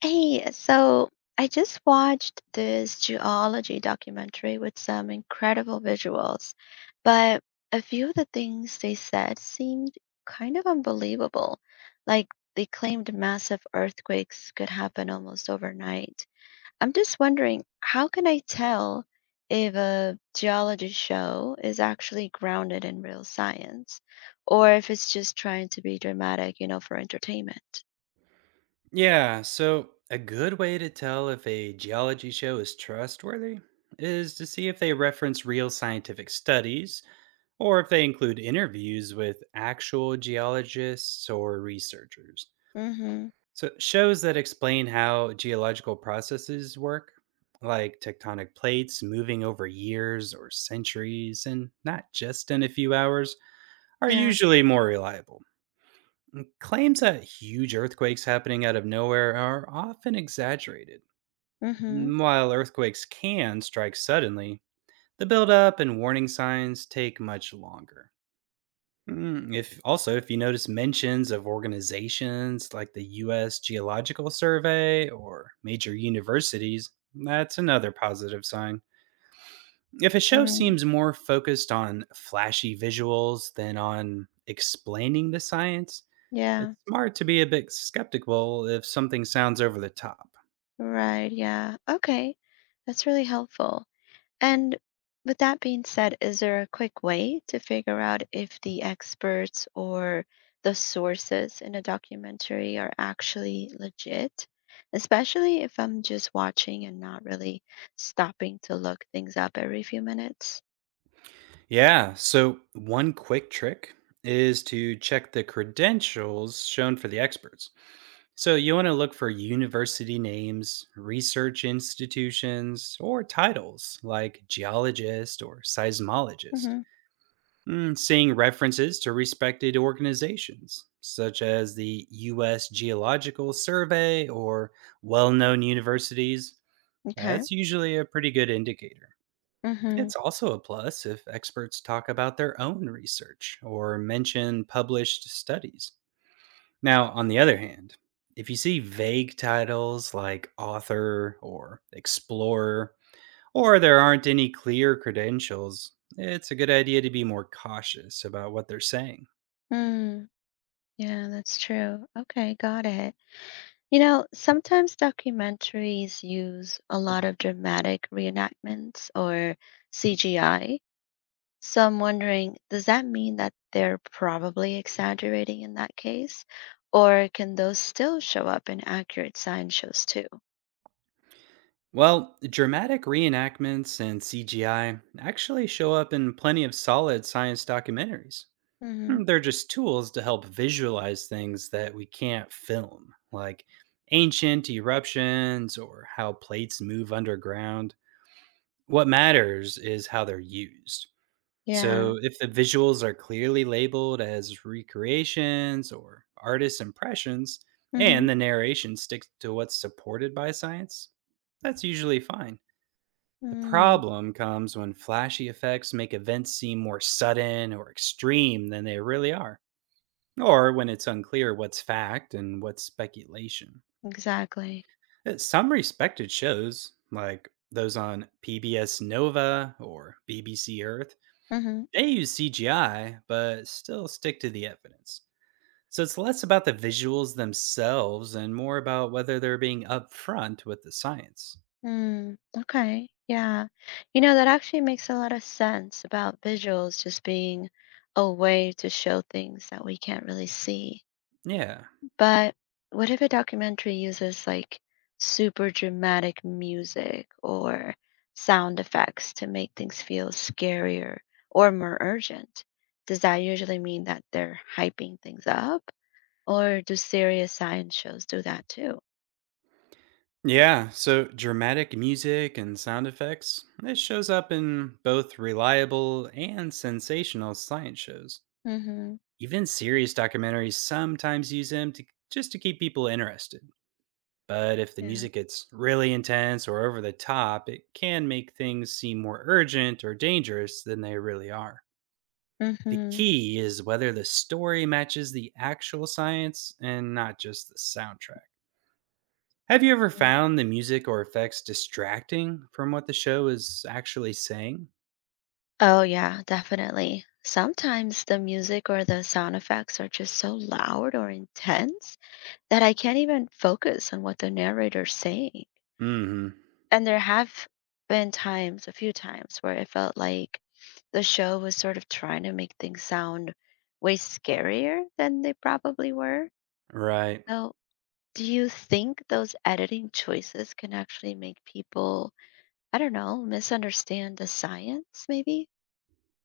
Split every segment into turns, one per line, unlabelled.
Hey, so I just watched this geology documentary with some incredible visuals, but a few of the things they said seemed kind of unbelievable. Like they claimed massive earthquakes could happen almost overnight. I'm just wondering, how can I tell if a geology show is actually grounded in real science or if it's just trying to be dramatic, you know, for entertainment?
Yeah, so a good way to tell if a geology show is trustworthy is to see if they reference real scientific studies or if they include interviews with actual geologists or researchers.
Mm-hmm.
So, shows that explain how geological processes work, like tectonic plates moving over years or centuries and not just in a few hours, are
Yeah.
usually more reliable. Claims that huge earthquakes happening out of nowhere are often exaggerated.
Mm-hmm.
While earthquakes can strike suddenly, the buildup and warning signs take much longer. If you notice mentions of organizations like the U.S. Geological Survey or major universities, that's another positive sign. If a show
Mm,
seems more focused on flashy visuals than on explaining the science, it's
yeah,
smart to be a bit skeptical if something sounds over the top.
right, yeah. Okay, that's really helpful. And with that being said, is there a quick way to figure out if the experts or the sources in a documentary are actually legit? Especially if I'm just watching and not really stopping to look things up every few minutes.
Yeah. So, one quick trick is to check the credentials shown for the experts. So, you want to look for university names, research institutions, or titles like geologist or seismologist.
Mm-hmm.
Seeing references to respected organizations such as the U.S. Geological Survey or well known universities,
Okay.
that's usually a pretty good indicator.
Mm-hmm.
It's also a plus if experts talk about their own research or mention published studies. Now, on the other hand, if you see vague titles like author or explorer, or there aren't any clear credentials, it's a good idea to be more cautious about what they're saying.
Mm, yeah, that's true. Okay, got it. You know, sometimes documentaries use a lot of dramatic reenactments or CGI. So I'm wondering, does that mean that they're probably exaggerating in that case? Or can those still show up in accurate science shows too?
Well, dramatic reenactments and CGI actually show up in plenty of solid science documentaries.
Hmm.
They're just tools to help visualize things that we can't film, like ancient eruptions or how plates move underground. What matters is how they're used.
Yeah.
So, if the visuals are clearly labeled as recreations or artist impressions,
Hmm.
and the narration sticks to what's supported by science, that's usually fine. The
Mm,
problem comes when flashy effects make events seem more sudden or extreme than they really are, or when it's unclear what's fact and what's speculation.
exactly.
Some respected shows, like those on PBS Nova or BBC Earth,
Hmm.
they use CGI but still stick to the evidence. So it's less about the visuals themselves and more about whether they're being upfront with the science.
Mm, okay. Yeah. You know, that actually makes a lot of sense about visuals just being a way to show things that we can't really see.
Yeah.
But what if a documentary uses like super dramatic music or sound effects to make things feel scarier or more urgent? Does that usually mean that they're hyping things up? Or do serious science shows do that too?
Yeah, so dramatic music and sound effects, this shows up in both reliable and sensational science shows.
Mm-hmm.
Even serious documentaries sometimes use them to just to keep people interested. But if the
Yeah.
music gets really intense or over the top, it can make things seem more urgent or dangerous than they really are. The
Mm-hmm.
key is whether the story matches the actual science and not just the soundtrack. Have you ever
Mm.
found the music or effects distracting from what the show is actually saying?
Oh, yeah, definitely. Sometimes the music or the sound effects are just so loud or intense that I can't even focus on what the narrator's saying.
Hmm.
And there have been times, a few times, where it felt like the show was sort of trying to make things sound way scarier than they probably were.
Right.
So, do you think those editing choices can actually make people, I don't know, misunderstand the science, maybe?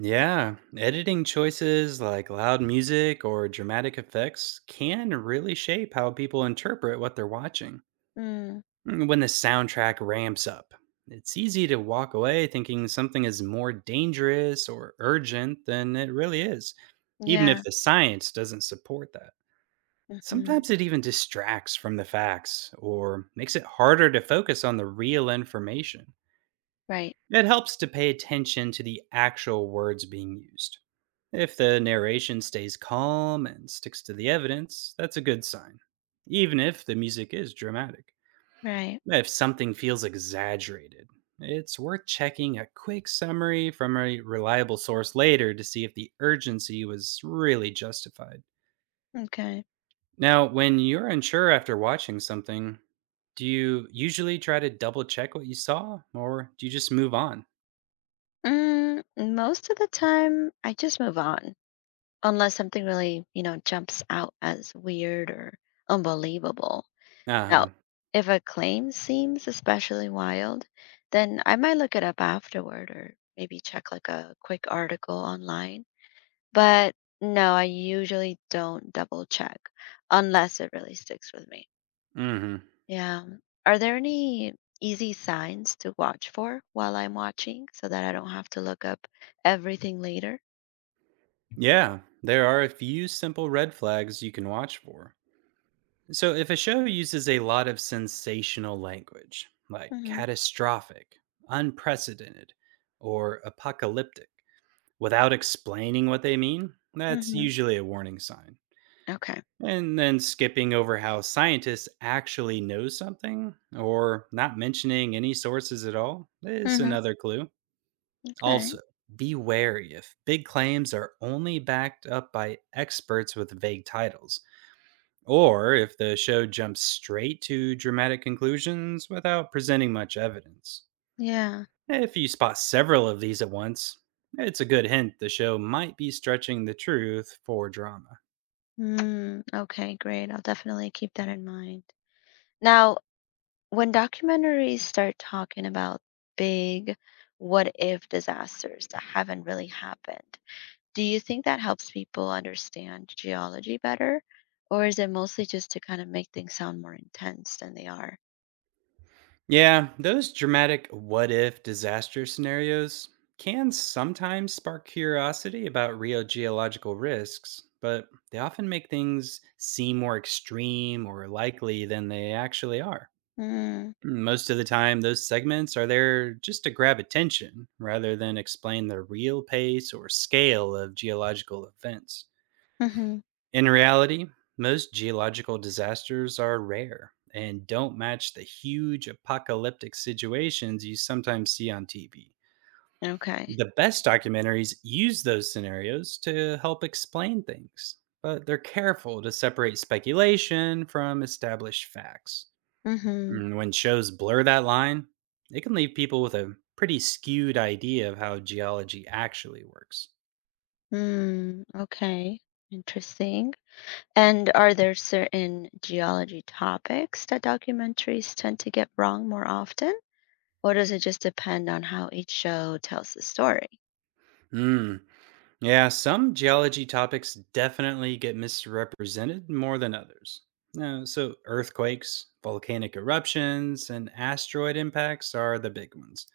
Yeah, editing choices like loud music or dramatic effects can really shape how people interpret what they're watching.
Mm,
When the soundtrack ramps up, it's easy to walk away thinking something is more dangerous or urgent than it really is, even
yeah.
if the science doesn't support that.
Hmm.
Sometimes it even distracts from the facts or makes it harder to focus on the real information.
Right.
It helps to pay attention to the actual words being used. If the narration stays calm and sticks to the evidence, that's a good sign, even if the music is dramatic.
Right.
If something feels exaggerated, it's worth checking a quick summary from a reliable source later to see if the urgency was really justified.
Okay.
Now, when you're unsure after watching something, do you usually try to double check what you saw or do you just move on?
Mm, most of the time, I just move on unless something really, you know, jumps out as weird or unbelievable.
Uh
Now,
huh.
if a claim seems especially wild, then I might look it up afterward or maybe check like a quick article online. But no, I usually don't double check unless it really sticks with me.
Mm hmm.
Yeah. Are there any easy signs to watch for while I'm watching so that I don't have to look up everything later?
Yeah, there are a few simple red flags you can watch for. So, if a show uses a lot of sensational language, like
Mm-hmm.
catastrophic, unprecedented, or apocalyptic, without explaining what they mean, that's
Mm-hmm.
usually a warning sign.
Okay.
And then skipping over how scientists actually know something, or not mentioning any sources at all, is
Mm-hmm.
another clue.
Okay.
Also, be wary if big claims are only backed up by experts with vague titles or if the show jumps straight to dramatic conclusions without presenting much evidence.
Yeah.
If you spot several of these at once, it's a good hint the show might be stretching the truth for drama.
Mm, okay, great. I'll definitely keep that in mind. Now, when documentaries start talking about big what if disasters that haven't really happened, do you think that helps people understand geology better? Or is it mostly just to kind of make things sound more intense than they are?
Yeah, those dramatic what if disaster scenarios can sometimes spark curiosity about real geological risks, but they often make things seem more extreme or likely than they actually are.
Mm.
Most of the time, those segments are there just to grab attention rather than explain the real pace or scale of geological events.
Hmm.
In reality, most geological disasters are rare and don't match the huge apocalyptic situations you sometimes see on TV.
Okay.
The best documentaries use those scenarios to help explain things, but they're careful to separate speculation from established facts.
Mm-hmm.
When shows blur that line, it can leave people with a pretty skewed idea of how geology actually works.
Mm, okay. Interesting. And are there certain geology topics that documentaries tend to get wrong more often? Or does it just depend on how each show tells the story?
Mm, yeah, some geology topics definitely get misrepresented more than others. Earthquakes, volcanic eruptions, and asteroid impacts are the big ones.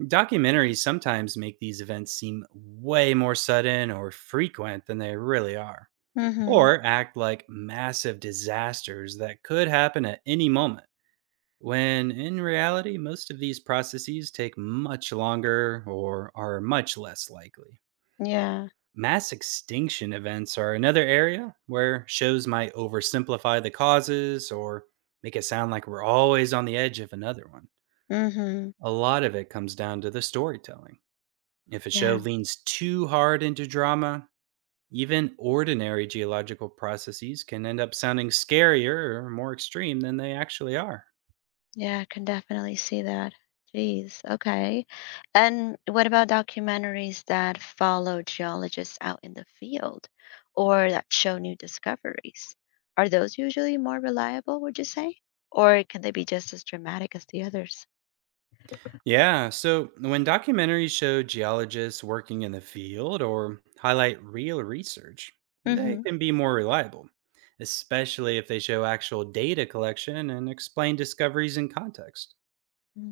Documentaries sometimes make these events seem way more sudden or frequent than they really are,
Mhm.
or act like massive disasters that could happen at any moment. When in reality, most of these processes take much longer or are much less likely.
Yeah.
Mass extinction events are another area where shows might oversimplify the causes or make it sound like we're always on the edge of another one.
Mhm.
A lot of it comes down to the storytelling. If a show
Yeah.
leans too hard into drama, even ordinary geological processes can end up sounding scarier or more extreme than they actually are.
Yeah, I can definitely see that. Jeez. Okay. And what about documentaries that follow geologists out in the field or that show new discoveries? Are those usually more reliable, would you say? Or can they be just as dramatic as the others?
Yeah. So when documentaries show geologists working in the field or highlight real research, they
Mhm.
can be more reliable, especially if they show actual data collection and explain discoveries in context.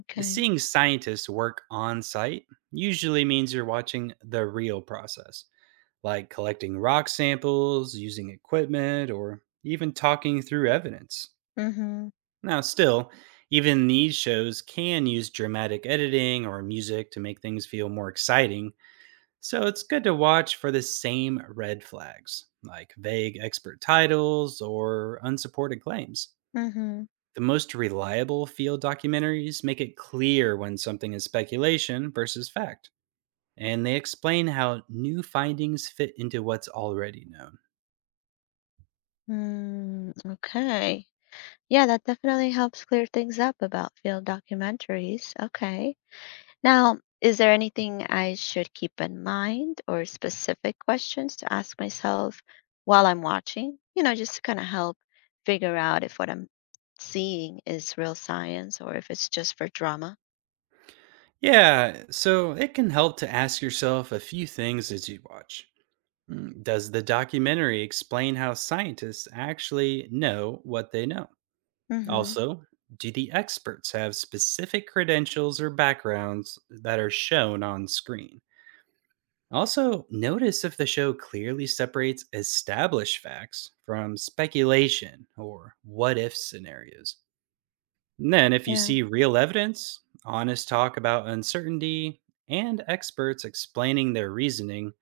Okay.
Seeing scientists work on site usually means you're watching the real process, like collecting rock samples, using equipment, or even talking through evidence.
Mhm.
Now, still, even these shows can use dramatic editing or music to make things feel more exciting, so it's good to watch for the same red flags, like vague expert titles or unsupported claims.
Mhm.
The most reliable field documentaries make it clear when something is speculation versus fact, and they explain how new findings fit into what's already known.
Mm, okay. Yeah, that definitely helps clear things up about field documentaries. Okay. Now, is there anything I should keep in mind or specific questions to ask myself while I'm watching? You know, just to kind of help figure out if what I'm seeing is real science or if it's just for drama.
Yeah, so it can help to ask yourself a few things as you watch. Does the documentary explain how scientists actually know what they know?
Mm-hmm.
Also, do the experts have specific credentials or backgrounds that are shown on screen? Also, notice if the show clearly separates established facts from speculation or what if scenarios. And then, if you
Yeah.
see real evidence, honest talk about uncertainty, and experts explaining their reasoning,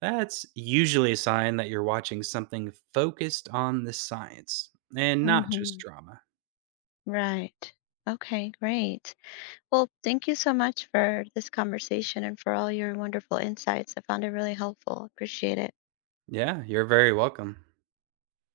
that's usually a sign that you're watching something focused on the science and not just
Mm-hmm.
drama.
Right. Okay, great. Well, thank you so much for this conversation and for all your wonderful insights. I found it really helpful. Appreciate it.
Yeah, you're very welcome.